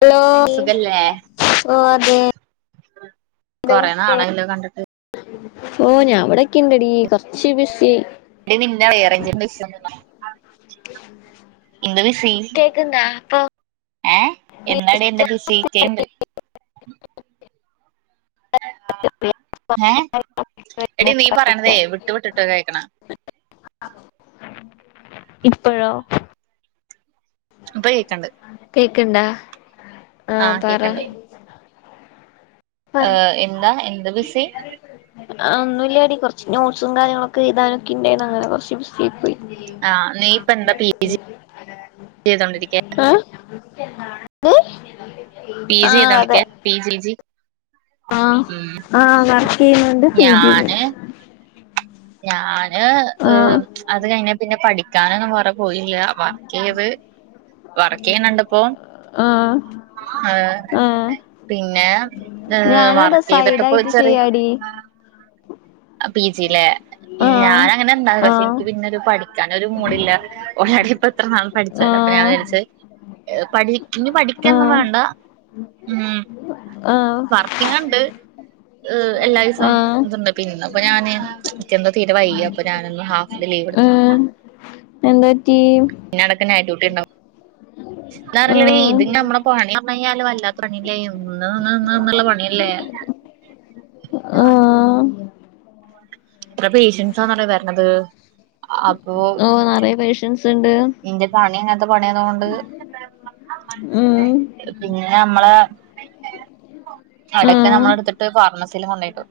Hello സുഖല്ലേ ഓ അതെ കൊറെ നാളായല്ലോ കണ്ടിട്ട് ഓഹ് ഞാൻ ഇവിടെക്കെ ഇണ്ടടീ കൊറച്ച് ബിസി [unintelligible] എന്ത് വിസി കേക്ക്ണ്ടാ അപ്പൊ ഏഹ് എന്താണ് ന്റെ വിസി ണ്ട് ഏ എടി നീ പറയണതേ വിട്ട് വിട്ടിട്ട് കേൾക്കണ ഇപ്പോഴോ ഇപ്പ കേക്കണ്ട് കേക്കണ്ടാ ആ ആഹ് പറ കേക്കണ്ട് ആ് പറി എന്താ എന്ത് വിസി ഒന്നുമല്ലടി കുറച്ച് നോട്ടട്സും കാര്യങ്ങളൊക്കെ ക്കെയ്താനൊക്കിണ്ടെന്നു അങ്ങനെ കുറച്ച് ബിസി ആയി പോയി ആ ചെയ്തോണ്ടിരിക്കയ ഏ പി ജിന്നാ വിളിക്ക പി ജി ജി ആ ഉം ആ വർക്ക് ചെയ്യുന്നുണ്ട് പി ജിണ്ട് ഞാന് ഞാന് ആ അത് കഴിഞ്ഞ പിന്നെ പഠിക്കാനന്ന് പറ പോയില്ല വറക്കിയത് വറക്കേന്നണ്ടപ്പോ ആ ആഏ ആ പിന്നെ ഏ ഞാനും അതെ വർക്ക് ചെയ്തിട്ടപ്പ സൈഡായിട്ട് ചെറിയ ചെയ്യാടി പി ജിയിലെ ആ ഞാന അങ്ങനെ എന്താ ആ പക്ഷെ എനിക്ക് പിന്നെരു പഠിക്കൻ ഒരു മൂഡില്ല ഒരാടി പത്ര നാൾ ആ പഠിച്ചത് അപ്പൊ ഞാൻ വിളിച്ചത് പഠി ഇനി പഠിക്കന്നും വേണ്ട ഉം ആഹ എങ്ങനെണ്ട് ഏ എല്ലാ ദിവസം ആഹ് ഇതുണ്ട് പിന്നെപ്പോ ഞാന് ക്ക് എന്താ തീരെ വയ്യ അപ്പൊ ഞാനൊന്ന് ഹാഫ് ഡേ ലീവ് എടുത്തു എന്തറ്റി പിന്നെ എടക്ക് നൈറ്റ്‌ ഡ്യൂട്ടി ഉണ്ടാവും ഇതിലേറെ നല്ലത് ആഹ് ഇതി നമ്മളെ പണി എന്തായാലും വല്ലാത്ത പണില്ലേ നിന്ന് നിന്ന് നിന്നുള്ള പണില്ലേ ആഹ എത്ര പേഷ്യൻസാന്നാറിയോ വരണത് അപ്പോ അപ്പൊ നെറയെ പേശന്റ ൻസ് ഉണ്ട് ഇന്റെ പണി അങ്ങനത്തെ പണിയന്നുകൊണ്ട് ഉം പിന്നെ നമ്മളെ, അടക്ക് ആഹ് നമ്മളെ എടുത്തിട്ട് ഫാർമസിൽ കൊണ്ടയിട്ടു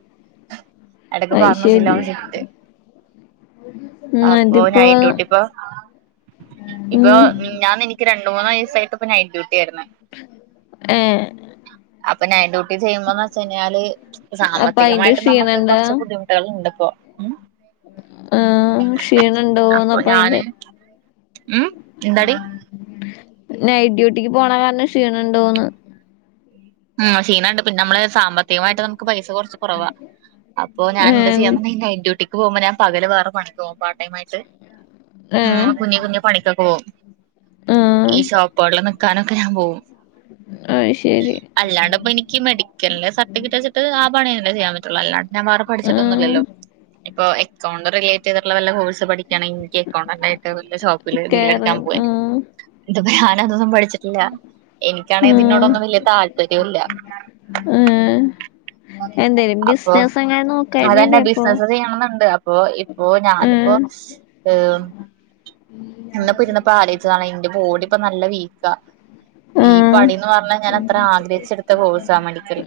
എടക്ക് അത് ശരി ഫാർമസിയിലആവും ഷിഫ്റ്റ്‌ ഉം അപ്പോ അതിപ്പോ നൈറ്റ്‌ ഡ്യൂട്ടി ഇപ്പൊ ഇപ്പൊ ഉം ഞാ ഇന്ന് ഇൻക് രണ്ട മൂന്ന ദിവസട്ട്പ്പഡ്യട്ടി ആയിരുന്നു ഏ അപ്പൊ നൈറ്റ് ഡ്യൂട്ടി ചെയ്യുമ്പോന്ന് വെച്ചഞ്ഞാല് അപ്പൊ അയിന്റെ സാമ്പത്തികമായിട്ട് നമ്മുക്ക് ക്ഷീണണ്ടാ കുറച്ച് ബുദ്ധിമുട്ട ആത് ഇണ്ട് ഇപ്പൊ ആ ക്ഷീണ അപ്പൊ ഉണ്ടോന്നപ്പ ഞാന് അയിന്റെ ഉം എന്താടി നൈറ്റ് ഡ്യൂട്ടിക്ക് പോണ കാരണം ക്ഷീണംണ്ടആകുന്നു ഉം ക്ഷീണണ്ട് പിന്നെ അമ്മള് സാമ്പത്തികമായിട്ട് നമുക്ക് പൈസ കുറച്ച് കുറവാ അപ്പോ ഞാന് ഇന്ന് സി ഏഹ് എം കയിഞ്ഞ് നൈറ്റ്‌ ഡ്യൂട്ടി പോകുമ്പോ ഞാൻ പകല് വേറെ പണി പോകും പാർട്ട് ടൈം ആയിട്ട് ഉം ഏഹ് കുഞ്ഞു കുഞ്ഞഞ് പണിക്കൊക്കെ പോവും ആഹ് ഈ ഷോപ്പേൾ നിക്കാനൊക്കെ ഞാൻ പോവും ആഹ ശരി അല്ലാണ്ട് ഇപ്പ എനിക്ക് മെഡിക്കലിന്റെ സർട്ടിഫിക്കറ്റ് വച്ട്ട് ആ പണിന്നെ ചെയ്യാൻ പറ്റുള്ള അല്ലാണ്ട് ഞാൻ വേറെ ആഹ് പഠിച്ചിട്ടൊന്നുല്ലല്ലോ ഇപ്പൊ എക്കൗണ്ട് റിലേറ്റ് ചെയ്തിട്ടുള്ള വല്ല കോഴ്സ് പഠിക്കയാണെങ്ക എനിക്ക് എക്കൗണ്ടായിട്ട്ല്ല ജോ ബിലടിക്കാൻ ഞാൻ കേറാൻ പോയ് ആഹ് ഇന്തപ്പോ ഞാന അതൊന്നും പഠിച്ചിട്ടില്ല എനിക്കാണെങ്ക ഇന്നോടൊന്നും വലിയ താല്പര്യല്ല ആഹ് എന്തേലും അപ്പൊ ബിസിനസ് അങ്ങനെ നോക്കായിരുന്നില്ലേ അതന്നെ അപ്പൊ ബിസിനസ് ചെയ്യണംന്നുണ്ട് അപ്പൊ ഓ ഞാനിപ്പോ ഉം ഏഹ് ഇന്ന്പ്പൊ ഇര്ന്ന്പ്പോ ആലോചിച്ചതാണ് ഇന്റെ ബോഡി ഇപ്പൊ നല്ല വീക്കാ ഈ ആഹ് പണീന്ന് പറഞ്ഞാൽ ഞാനത്ര ആഗ്രഹിച്ചെടുത്ത കോഴ്സാ മഡിക്കൽ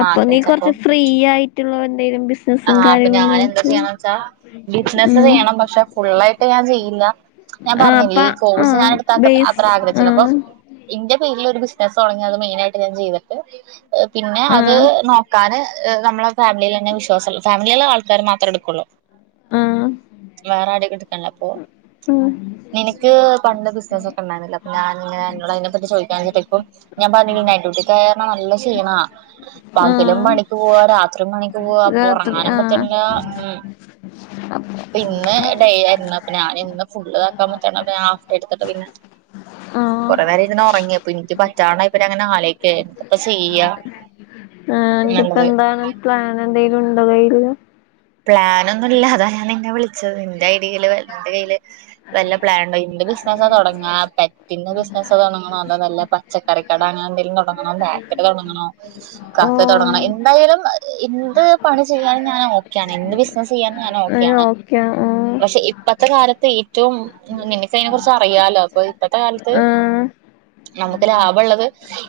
അപ്പൊ നീ കൊറച്ച് ഫ്രീ ആയിട്ടുള്ള എന്തെലും ആ ബിസിനസും അപ്പൊ കാര്യങ്ങളും ഞനെന്താ നോക്ക് ചെയ്യണെവെച്ചാ ബിസിനസ്സ് ഉം വേണം പക്ഷെ ഫുള്ളായിട്ട് ഞാൻ ചെയ്യില്ല ഞാൻ ആഹ് പറഞ്ഞില്ലേ അപ്പ ഈ കോഴ്സ് ആഹ് ഞാനെടുത്ത ബേസ് അത്ര ആഗ്രഹിച്ചില്ല അപ്പൊ ആഹ് ഇന്റെ പേരിലൊരു ബിസിനസ് തുടങ്ങി അത് മെയിനായിട്ട് ഞാൻ ചെയ്തിട്ട് പിന്നെ അത് ആഹ് നോക്കാന് നമ്മളെ ഫാമിലിയിലന്നെ വിശ്വാസള്ള ഫാമിലിയുള്ള ആൾക്കാരരെ മാത്രെ എടുക്കുള്ളൂ ആഹ് വേറെ ആരെ എട്ക്കണില്ല അപ്പോ ഉം നിനക്ക് പണ്ട് ബിസിനസ്സൊക്കെ ഉണ്ടായിന്നല്ലോ? ഞാ നിങ്ങ നിങ്ങളതിനെപ്പറ്റി ചോദിക്കാഞ്ഞിട്ട ഇപ്പം ഞാൻ പറഞ്ഞില്ലേ നൈറ്റ്ഡ്യുട്ടിക്കോയാരണം നല്ല ശീണാ പകലും ആഹ് പണിക്ക് പോവാ രാത്രീം പണി പോവാ രാത്രി ഒറങ്ങാനും ആഹ് പറ്റണില്ലാ ഉം ആഹ് അപ്പൊ ഇന്ന് ഡ ആഹ് ആയിര്ന്നാപ്പിന്നെ ഞാനിന്ന് ഫുള് ആക്കാൻ പറ്റന്നാ ഹാഫ് ഡേ എടുത്തിട്ട് പിന്നെ ആഹ് കൊറെ നേരം ഇരുന്നു ഒറങ്ങിയ അപ്പൊ എനിക്ക് പറ്റാണ്ടായപ്പ ഞാങ്ങനെ ആലോയ്ക്കാര്ന്ന് പ്പൊ ശെയ്യാ ആഹ് എന്നിട്ടിപ്പ എന്താണ് പ്ലാൻ എന്തേലും ഉണ്ടോ കയില് പ്ലാനൊന്നുല്ല അതാ ഞാൻ നിന്നെ വിളിച്ചത് നിന്റെ ഐടിയില് നിന്റെ കയ്യില് വല്ല പ്ലാൻണ്ടോ ഇന്റെ ബിസിനസ് തുടങ്ങാ പെറ്റിന്റെ ബിസിനസ്സ് തുടങ്ങ പറഞ്ഞാ വല്ല പച്ചക്കറിക്കട അങ്ങനെ എന്തെങ്കിലും തൊടങ്ങണോ ബാക്കറി തൊടങ്ങണോ? കഫേ ഓഹ് തൊടങ്ങണോ എന്തായാലും എന്ത് പണി ചെയ്യാനും ഞാൻ ഓ ക്കെയാണ് എന്ത്‌ ബിസ്നസെയ്യാനും ഞാൻ ഏഹ് ഓക്കെയാണ് ഓക്കെ ആഹ് പ്രശ് ക്ഷെ ഇപ്പത്തെ കാലത്ത് ഏറ്റവും നിനക്ക് അതിനെ കുറിച്ച് അറിയാലോ അപ്പൊ ഇപ്പത്തെ കാലത്ത് ആഹ് നമുക്ക് ലാഭള്ളത്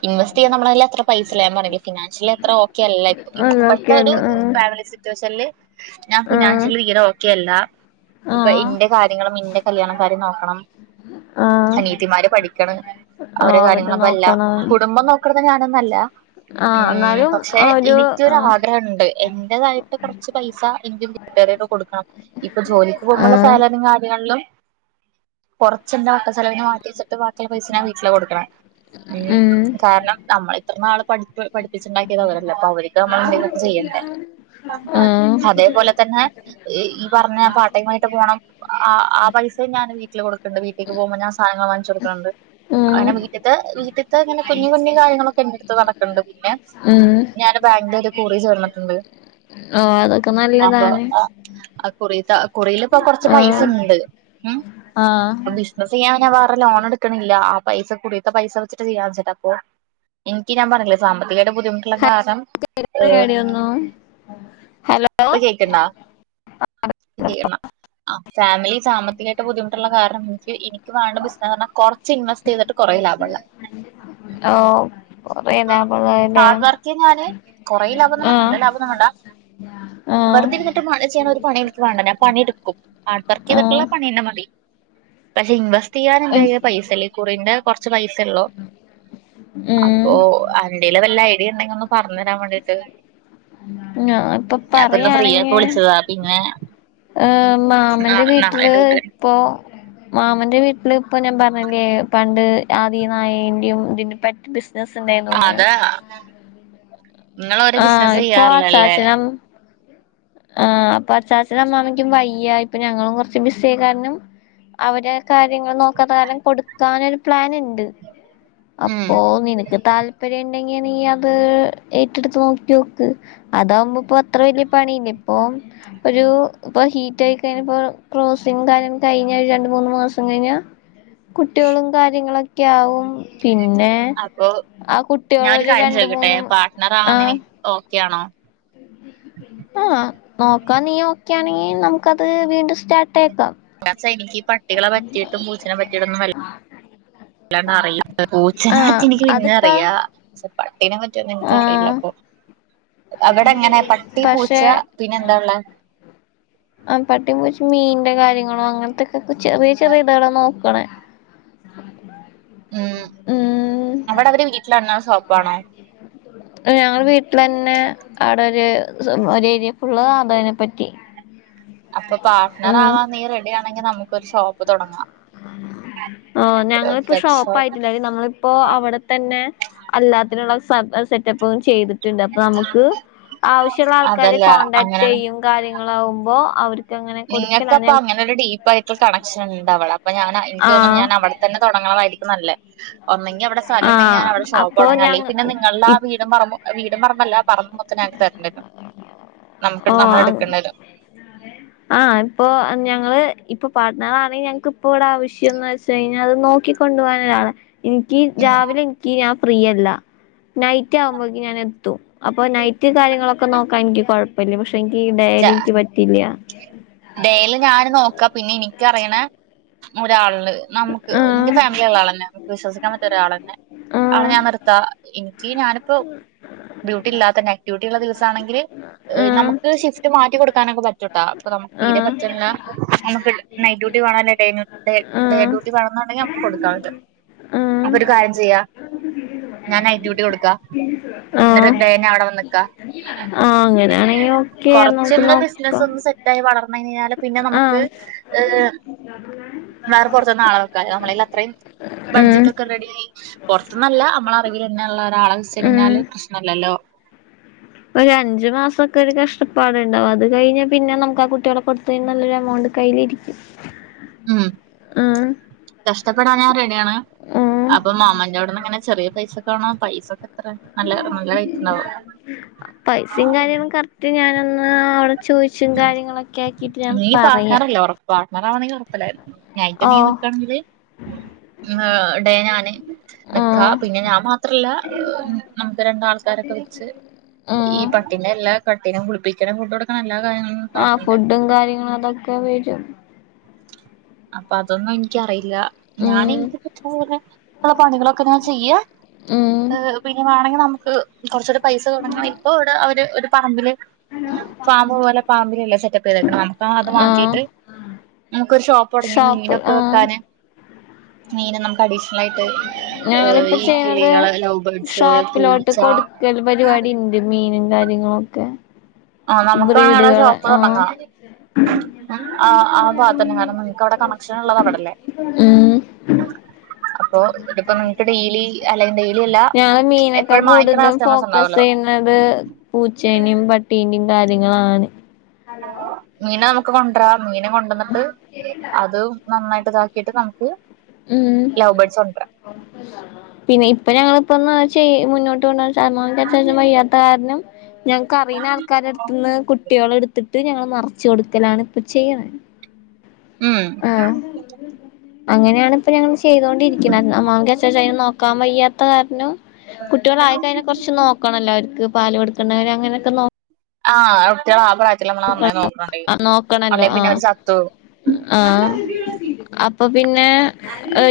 ഇൻവെസ്റ്റ് ചെയ്യാൻ നമ്മെളെ കയ്യിൽ അത്ര പൈസല്ല ഞാൻ പറഞ്ഞില്ലി ഫിനാൻഷ്യൽ എത്ര ഓക്കെ അല്ല ഇ അത് ഇപ്പോഴത്തെ ഒരു ഓക്കെന്നെ ആഹ് ഫാമിലി സിറ്റുവേഷനില് ഞാൻ ആഹ് ഫിനാൻഷ്യലി തീരെ ഓക്കെ അല്ല ഇപ്പൊ ആഹ് ഇന്റെ കാര്യങ്ങളും ഇന്റെ കല്യാണം കാര്യം നോക്കണം ആഹ് അനിയത്തിമാര് പഠിക്കണ് ആഹ് അവരെ അവര് കാര്യങ്ങളപ്പ എല്ലാ നോക്കണം കുടുംബം നോക്കണത് ഞാനൊന്നുംല്ല ആഹ് ഉം എന്നാലും പക്ഷെ ഒരു ആഹ് എനിക്കൊരാഗ്രഹംണ്ട് എന്റേതായിട്ട് കൊറ ച്ച് പൈസ എനിക്ക് വീട്ടുകാർക്ക് കൊടുക്കണം ഇപ്പൊ ജോലിക്ക് പോകുമ്പോള്ള ആഹ് സാലറിം കാര്യങ്ങളിലും. കൊറച്ചന്താ അസ് ചെലവിന് മാറ്റി വെച്ചിട്ട് ബാക്കിയുള്ള പൈസ ഞാ വീട്ടില കൊടുക്കണെ ഉം കാരണം നമ്മള് ഇത്ര നാള് പഠിപ്പി പഠിപ്പിച്ചിണ്ടാക്കിയത് അവരല്ലെ അപ്പൊ അവര്ക്ക് നമ്മളെന്തെങ്കിലുംക്കെ ചെയ്യണ്ടേ ഉം അതേപോലെ തന്നെ ഈ പറഞ്ഞ പാർട്ടയിമായിട്ട് പോണം ആ ആ പൈസയും ഞാൻ വീട്ടില് കൊടുക്കണ്ട് വീട്ടേക്ക് പോകുമ്പോ ഞാൻ സാധനങ്ങൾ വാങ്ങിച് കൊടുക്കുന്നുണ്ട് ഉം അങ്ങനെ വീട്ട്ത്തെ വീട്ട്ത്തെ ഇങ്ങനെ കുഞ്ഞു കുഞ്ഞു കാര്യങ്ങളൊക്കെ എന്റടുത് നട എന്ത്ണ്ട് പിന്നെ ഉം ഞാന് ബാങ്കിലൊരു കൂറി ചേർന്നിട്ടുണ്ട് ഓ അതൊക്കെ അപ്പൊ നല്ലതാണ് ആ കുറി താ കുറീല് ഇപ്പൊ കുറച്ച് ആഹ് പൈസണ്ട് ഉം ആഹ് ബിസിനസ്സ് ചെയ്യാൻ വേറെ ലോൺ എടുക്കണില്ല ആ പൈസ കുറിയത്തെ പൈസ വച്ചിട്ട് ചെയ്യാൻ വെച്ചിട്ട അപ്പൊ എൻക്ക് ഞാൻ പറഞ്ഞില്ലെ സാമ്പത്തികായിട്ട് ബുദ്ധിമുട്ടുള്ള കാരണം കേക്കാൻ ഏഹ് വയ്യാടീ ഒന്നും ഹലോ ഇപ്പ കേക്ക്‌ന്നാ കേ എന്ന ആ ഫാമിലി സാമ്പത്തികായിട്ട് ബുദ്ധിമുട്ടുള്ള കാരണം എനിക്ക് വേണ്ട ബിസിനസ്സ് പറഞ്ഞാ കുറച്ച് ഇൻവെസ്റ്റ് ചെയ്തിട്ട് കുറേ ലാഭണ്ടാക്ക ഓ കൊറേ ലാഭള്ളേല്ലെ ഹാർഡ് വർക്ക് ഞാന് കുറേ ആ വെർതെ ഇര്ന്ന്ട്ട് [unintelligible] ചെയ്യാൻ ഒരു പണി ഇൻക്ക് വാണ്ട ഞാ പണിടുക്കും ഹാർഡ് വർക്ക്യ്തിട്ടുള്ള ആഹ് പണി ന്നെ മതി പക്ഷെ ഇൻവെസ്റ്റ്യ്യാൻ ഉം ൻ്റയ്യിൽ പൈസല്ല കുറിന്റെ കോറച്ച് പൈസള്ളൂ ഉം പ്പോ അന്റയില് വല്ല ഐഡിയ ണ്ടെങ്കി ഒന്ന് പറഞ്ഞരാൻ വേണ്ടീട്ട് ഞാൻ ഇപ്പൊ ഞാൻപ്പൊ ഇന്ന് ഫ്രീ ആയപ്പോ വിളിച്ചതാ പിന്നെ പറയാണെങ്കിഏഹ് മാമന്റെ നാളെ നാളെ വീട്ടില് ഡ്യൂട്ടി പ്പോ മാമന്റെ വീട്ടില് ഇപ്പൊ ഞാൻ പറഞ്ഞ്ല്ലേ പണ്ട് ആദ്യ നായന്റെീം ഇതിൻ്റീം പേറ്റ് ബിസ് നസ്സ് ണ്ടായിന്നുന്ന് അതാ നിങ്ങള് ഒരു ആഹ് ബിസിനസ് ഇപ്പൊ ചെയ്യാറില്ലല്ലേ അച്ഛാചനും ആഹ് അപ്പ അച്ചാച്ചനും അമ്മാമയ്ക്കും വയ്യ ഇപ്പൊ ഞങ്ങളും കോറച്ച് ബിസ്സി ആയ കാരണം അവരെ കാര്യങ്ങള് നോക്കാത്ത കാരണം കൊട്ക്കാനൊരു പ്ലാന് ണ്ട് ഉം അപ്പോ നിനക്ക് താൽ - പര്യാ ണ്ടെങ്കി നീ അത് ഏറ്റെടുത്ത് നോക്ക്യേക്ക് അതകുമ്പോ പ്പൊ അത്ര വല്യ പണില്ല ഇപ്പൊ ഒരു ഇപ്പൊ ഹീറ്റ് ആയി കയ്ഞ്ഞാപ്പോ ക്രോസും കാര്യം കയ്ഞ്ഞാ ഒരു രണ്ട് മൂന്ന് മാസം കയ്ഞ്ഞ- [inaudible] കുട്ട്യാളും കാര്യങ്ങളൊക്കെ ആവും പിന്നെ അപ്പൊ ആ ഞാൻ കുട്ട്യാളേ ഒരു ഒര് കാര്യം രണ്ട് ചോദിക്കട്ടെ മൂന്ന് പാർട്ട്ണർ ആവാൻ ആ നിനക്ക് ഓക്കെ ആണോ ആഹ് നോക്കാ നീ ഓക്കേ ആണെങ്കി നമുക്കത് വീണ്ടും സ്റ്റാർട്ട് ആക്കാം സ എനിക്ക് ഈ പട്ടികളെ പറ്റിയിട്ടും പൂച്ചേനെ പറ്റിയിട്ടൊന്നും വല്- വല്ലാണ്ട് അറില പൂച്ചനാറ്റി ആഹ് എനിക്ക് പിന്നെം അതിപ്പ അറിയ പക്ഷെ പട്ടീനെ പറ്റിയൊന്നും എനിക്കറിയില്ല ആഹ് പ്പൊ അവെടെ എങ്ങനെ പട്ടി പൂച്ച പക്ഷെ പിന്നെ എന്താള്ളേ ആ പട്ടിം പൂച്ചിം മീന്റെ കാര്യങ്ങളോ അങ്ങനത്തൊക്കെ ചെറിയ ചെറിയ ഇതാണ് നോക്കണേ ഉം ഉം അവടെ അവര് വീട്ടിലാണോ ഷോപ്പാണോ ഞങ്ങൾ വീട്ടിലന്നെ അവിടെ ഒരു ഒരു ഏരിയ ഫുള്ള അതിനെ പറ്റി അപ്പൊ പാർട്ട്ണർ ഉം ആവാ നീ റെഡി ആണെങ്കി നമ്ക്കോരു ഷോപ്പ് തോടങ്ങാ ഓ ഞങ്ങളിപ്പോ ഷോപ്പ് ഷോപ്പായിറ്റ് നമ്മളിപ്പോ അവിടെ തന്നെ അല്ലാത്തിനുള്ള സ സെറ്റപ്പും ചെയ്തിട്ട് ണ്ട് അപ്പ നമുക്ക് ആവശ്യള്ള ആൾക്കാര് അതല്ല കോൺടാക്ട് ചെയ്യും കാര്യങ്ങളാകുമ്പോ അവർക്ക് അങ്ങനെ നിങ്ങക്ക് കൊടുക്കലാണ് അപ്പൊ ഞ അങ്ങനെരു ടി - പയിട്ടുള്ള കണക്ഷൻ ണ്ട് അവളെ അപ്പൊ ഞാൻ എനിക്ക് തോന്നുന്നു ആഹ് ഞാൻ അവിടെ തന്നെ തോടങ്ങണതായിരിക്കും നല്ലേ ഒന്നെങ്കി അവടെ സ്ഥലംണ്ടെങ്കി ആഹ് ഞാൻവിടെ അപ്പൊ ഷോപ്പ്ടോങ്ങാ അല്ലേയ് ഞങ്ങ പിന്നെ നിങ്ങൾടെ ആ ഇ വീടും പറമ്പും വീടും പറമ്പല്ല പറബോക്കെ ഞങ്ങക്ക് തരണ്ടരും നമ്മക്ക് ഓ നമ്മഎടുക്കണ്ടരും ആഹ് ഇപ്പോ ഞങ്ങള് ഇപ്പൊ പാട്ട്നറാണെങ്കിൽ ഞങ്ങക്ക് ഇപ്പോ ഇവിടെ ആവശ്യംന്ന് വച്ച [unintelligible] അഹ് നോക്കികോണ്ടു പോകാനൻ ഒരാള എനിക്ക് ഉം രാവിലെ എനിക്ക് ഞാൻ ഫ്രീയല്ല നൈറ്റ് ആവ്മ്പോയ്ക്ക് ഞാനെത്തും അപ്പൊ നൈറ്റ് കാര്യങ്ങളൊക്കെ നോക്കാൻ ഇൻക്കി കോയപ്പല്ല പക്ഷെ അപ്പോനിക്ക് ഈ ഡയലിൻക്കി പറ്റില്ല ഡേൽ ഞാൻ നോക്കാ പിന്നെ എനിക്കറിയണ ഒരാള് നമുക്ക് എന്റെ ആഹ് ഫാമിലിള്ള ആളന്നെ നമുക്ക് വിശ്വസിക്കാൻ പറ്റിയ ഒരാളേന്നെ ആള ആഹ് ഞാൻ നിർത്ത എനിക്ക് ഞാനിപ്പോ ഡ്യൂട്ടി ഇല്ലാത്ത നൈറ്റ് ഡ്യൂട്ടി ഉള്ള ദിവസം ആണെങ്കില് ആഹ് നമുക്ക് ഷിഫ്റ്റ് മാറ്റികൊടുക്കാനൊക്കെ പറ്റൂട്ടൊ അപ്പൊ നമു തീരെ ആഹ് പറ്റണില്ല നമുക്ക് നൈറ്റ് ഡ്യൂട്ടി കാണല്ലേ ഡേ ഡേ ആഹ് ഡ്യൂട്ടി വേണോന്നുണ്ടെങ്കി നമുക്ക് കൊടുക്കാൻ പറ്റും ആഹ് അപ്പൊ ഒരു കാര്യം ചെയ്യാം ഞാൻ നൈറ്റ് ഡ്യൂട്ടി കൊടുക്കാം എന്നിട്ട് ആഹ് ഡേന്നെ അവിടെ വന്ന് നിക്കാം ആഹ് അങ്ങനെയാണെങ്കി ഓക്കെ നമുക്ക് കൊറച്ചൊന്ന് ബിസിനസ്‌ നോക്കാം ഒന്ന് സെ ഇതായി വളർന്ന് കഴിഞ്ഞാല് പിന്നെ നമുക്ക് ആഹ് ഏഹ് വേറെ പുറത്തൂന്ന് ആളെ വെക്കാൻ നമ്മളയിൽ അത്രയും ബഡ്ജറ്റ് ഉം ഒക്കെ റെഡി പുറത്തൂന്നല്ല നമ്മളെ അറിവിലന്നെയുള്ള ഒരാളെ വെച്ച് കഴിഞ്ഞാല് ഉം പ്രശ്നമില്ലല്ലോ ഒരു അഞ്ചു മാസൊക്കെ ഒരു കഷ്ടപ്പാടുണ്ടാവും അത് കഴിഞ്ഞാ പിന്നെ നമുക്ക് ആഹ് കുട്ടികളുക്ക് കൊടുത്ത് കഴിഞ്ഞാ നല്ലൊരു എമൗണ്ട് കയ്യിലിരിക്കും ഉം ആഹ് കഷ്ടപ്പെടാൻ ഞാൻ റെഡിയാണ് ഉം അപ്പൊ മാമന്റെ അവിടുന്ന് ഇങ്ങനെ ചെറിയ പൈസക്ക് ആണ് പൈസൊക്കെ നല്ല നല്ല റേറ്റുണ്ടാവും പൈസയും കാര്യങ്ങളും കറക്റ്റ് ഞാനൊന്ന് അവിടെ ചോദിച്ചും കാര്യങ്ങളൊക്കെ ആക്കിയിട്ട് ഞാൻ നീ പറയാം പാർട്ണറല്ലേ ഉറപ്പ് പാർട്ണർ ആവണെങ്കിൽ കൊഴപ്പില്ലാരുന്നു നൈറ്റ്‌ എന്തേലും ഓഹ് നിക്കണെങ്കില് ആഹ് ഡേ ഞാന് നിക്കാ ഉം പിന്നെ ഞാൻ മാത്രല്ല നമുക്ക് രണ്ട് ആൾക്കാരൊക്കെ വെച്ച് ആഹ് പിന്നെ എല്ലാ പട്ടീനേ കുളിപ്പിക്കണം ഫുഡുകൊടുക്കണം എല്ലാ കാര്യങ്ങളും ആഹ് നോക്കണ്ടേ ഫുഡും കാര്യങ്ങളും അതൊക്കെ വരും അപ്പൊ അതൊന്നും എനിക്കറിയില്ല ഞാൻ ഉം എനിക്ക് കിട്ടണ പോലെ ഉള്ള പണികളൊക്കെ ഞാൻ ചെയ്യാ ഉം പിന്നെ വേണെങ്കി നമുക്ക് കുറച്ചൂടി പൈസ തുടങ്ങ ഇപ്പൊ ഇവിടെ അവര് ഒരു പറമ്പില് ഫാമ് പോലെ ഫാമിലല്ലെ സെറ്റപ്പ് ചെയ്തേക്കണേ നമുക്ക് അത് ആഹ് മാറ്റീട്ട് നമുക്കൊരു ഷോപ്പ് തുടങ്ങി ഷോപ്പ് മീനൊക്കെ ആഹ് വെക്കാന് മീന് നമുക്ക് അഡീഷണൽ ആയിട്ട് ഞങ്ങളിപ്പൊ ഈ ചെയ്യുന്നത് കിളികള് ലവ് ബേർഡ്സ് ഷോപ്പിലോട്ട് പൂച്ച കൊടുക്കൽ പരിപാടി ഉ ണ്ട് മീനും കാര്യങ്ങളും ഒക്കെ ആഹ് നമുക്കാണേ അവടെ ഷോപ്പ് ആഹ് തുടങ്ങാം ആഹ് ആഹ് ഭാഗത്തന്നെ കാരണം നിനക്ക് അവിടെ കണക്ഷൻ ഉള്ളത് അവിടല്ലേ ഉം അപ്പൊ ഇപ്പോ നിങ്ങക്ക് ഡെയിലി അല്ലെങ്കിൽ ഡെയിലി അല്ല ഞങ്ങള് എപ്പോഴും വാങ്ങിക്കുന്ന കസ്റ്റമേഴസ് ഉണ്ടാവല്ലോ അത് പൂച്ചേനേം പട്ടീനേം കാര്യങ്ങളാണ് മീന് നമുക്ക് കൊണ്ടരാം മീനെ കൊണ്ടുവന്നിട്ട് അത് നന്നായിട്ട് ഇതാക്കിട്ട് നമുക്ക് ഉം ലവ് ബേഡ്സ് കൊണ്ടരാം പിന്നെ ഇപ്പൊ ഞങ്ങളിപ്പൊ എന്ന് വെച്ചാൽ മുന്നോട്ട് കൊണ്ടുപോണേന്ന് വെച്ചാ അമ്മായുംചാച്ചായ്ക്കും വയ്യാ ത്ത കാരണം ഞങ്ങൾക്കറിയുന്ന ആൾക്കാരെടു കുട്ടികളെ എടുത്തിട്ട് ഞങ്ങള് മറിച്ച് കൊടുക്കലാണ് ഇപ്പൊ ചെയ്യണെ ഉം ആഹ് അങ്ങനെയാണ് ഇപ്പൊ ഞങ്ങൾ ചെയ്തോണ്ടിരിക്കുന്നത് അമ്മാക്ക്ചാച്ചാക്ക് നോക്കാൻ വയ്യാ ത്ത കാരണം കുട്ടികളായി കഴിഞ്ഞാ കുറച്ച് നോക്കണല്ലോ അവർക്ക് പാല് കൊടുക്കണ്ടേ അങ്ങനെയൊക്കെ നോ ആഹ് [unintelligible] നമ്മള് നന്നായി നോക്കണണ്ട് നോക്കണല്ലോ അല്ലെ പിന്നെ അവര് ആഹ് ചത്തു പോകും ആഹ് അപ്പൊ പിന്നെ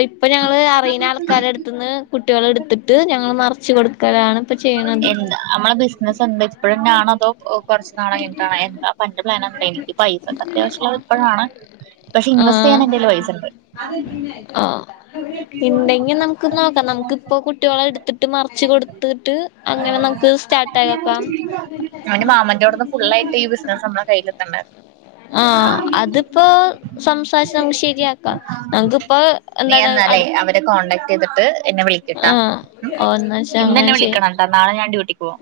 ഇപ്പൊ ഞങ്ങള് അറിയുന്ന ആൾക്കാരടു ത്തുന്ന് കുട്ടികളെ എടുത്തിട്ട് ഞങ്ങൾ മറിച്ച് കൊടു ക്കലാണ് ഇപ്പ ചെയ്യ് എന്ത അമ്മളെ ബിസിനസ്സ് എന്താ ഇപ്പഴന്നെ ആണോ അതോ ഒ കൊറച്ച് നാളയിഞ്ഞിട്ടാണൊ എന്താ ഇപ്പ അന്റെ പ്ലാൻ എന്താ എനിക്ക് പൈസക്ക് അത്യാവശ്യള്ളത് ഇപ്പഴാണ്. പക്ഷെ ഇൻവെസ്റ്റെയ്യാൻ ആഹ് എന്റെല് പൈസണ്ട്. ആഹ് ഇണ്ടെങ്കി നമുക്ക് നോക്കാം. നമുക്ക് ഇപ്പൊ കുട്ടിയോളെ എടുത്തിട്ട് മറിച്ച് കൊട്ത്തിട്ട് അങ്ങനെ നമുക്ക് സ്റ്റാർട്ടായോക്കാം. അവന്റെ മാമൻ്റോട്ന്ന് ഫുള്ളായിട്ട് ഈ ബിസിനസ് നമ്മളെ കയ്യിലെത്ത്ണ്ട്. ആഹ് അത്പ്പോ സംസാരിച്ച് നമ്ക്ക് ശരിയാക്കാം. നമ്ക്ക്പ്പോ നീ എന്നാലേ അവരെ കോണ്ടാക്ട് ചെയ്തിട്ട് എന്നെ വിളിക്ക്ട്ടൊ ആഹ് മ് ഓ എന്നാ വെച്ചാ ഇന്നെന്നെ അങ്ങനെ ചെയ്യാം വിളിക്കണം ട്ടാ നാളെ ഞാൻ ഡ്യൂട്ടിക്ക് പോവും.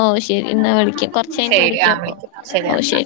ഓ ശരി എന്നാ വിളിക്കാം കൊറച്ച് കഴിഞ്ഞിട്ട് ശരി വിളിക്കാം ആഹ് അപ്പൊ വിളിക്ക് ശരി ആഹ്.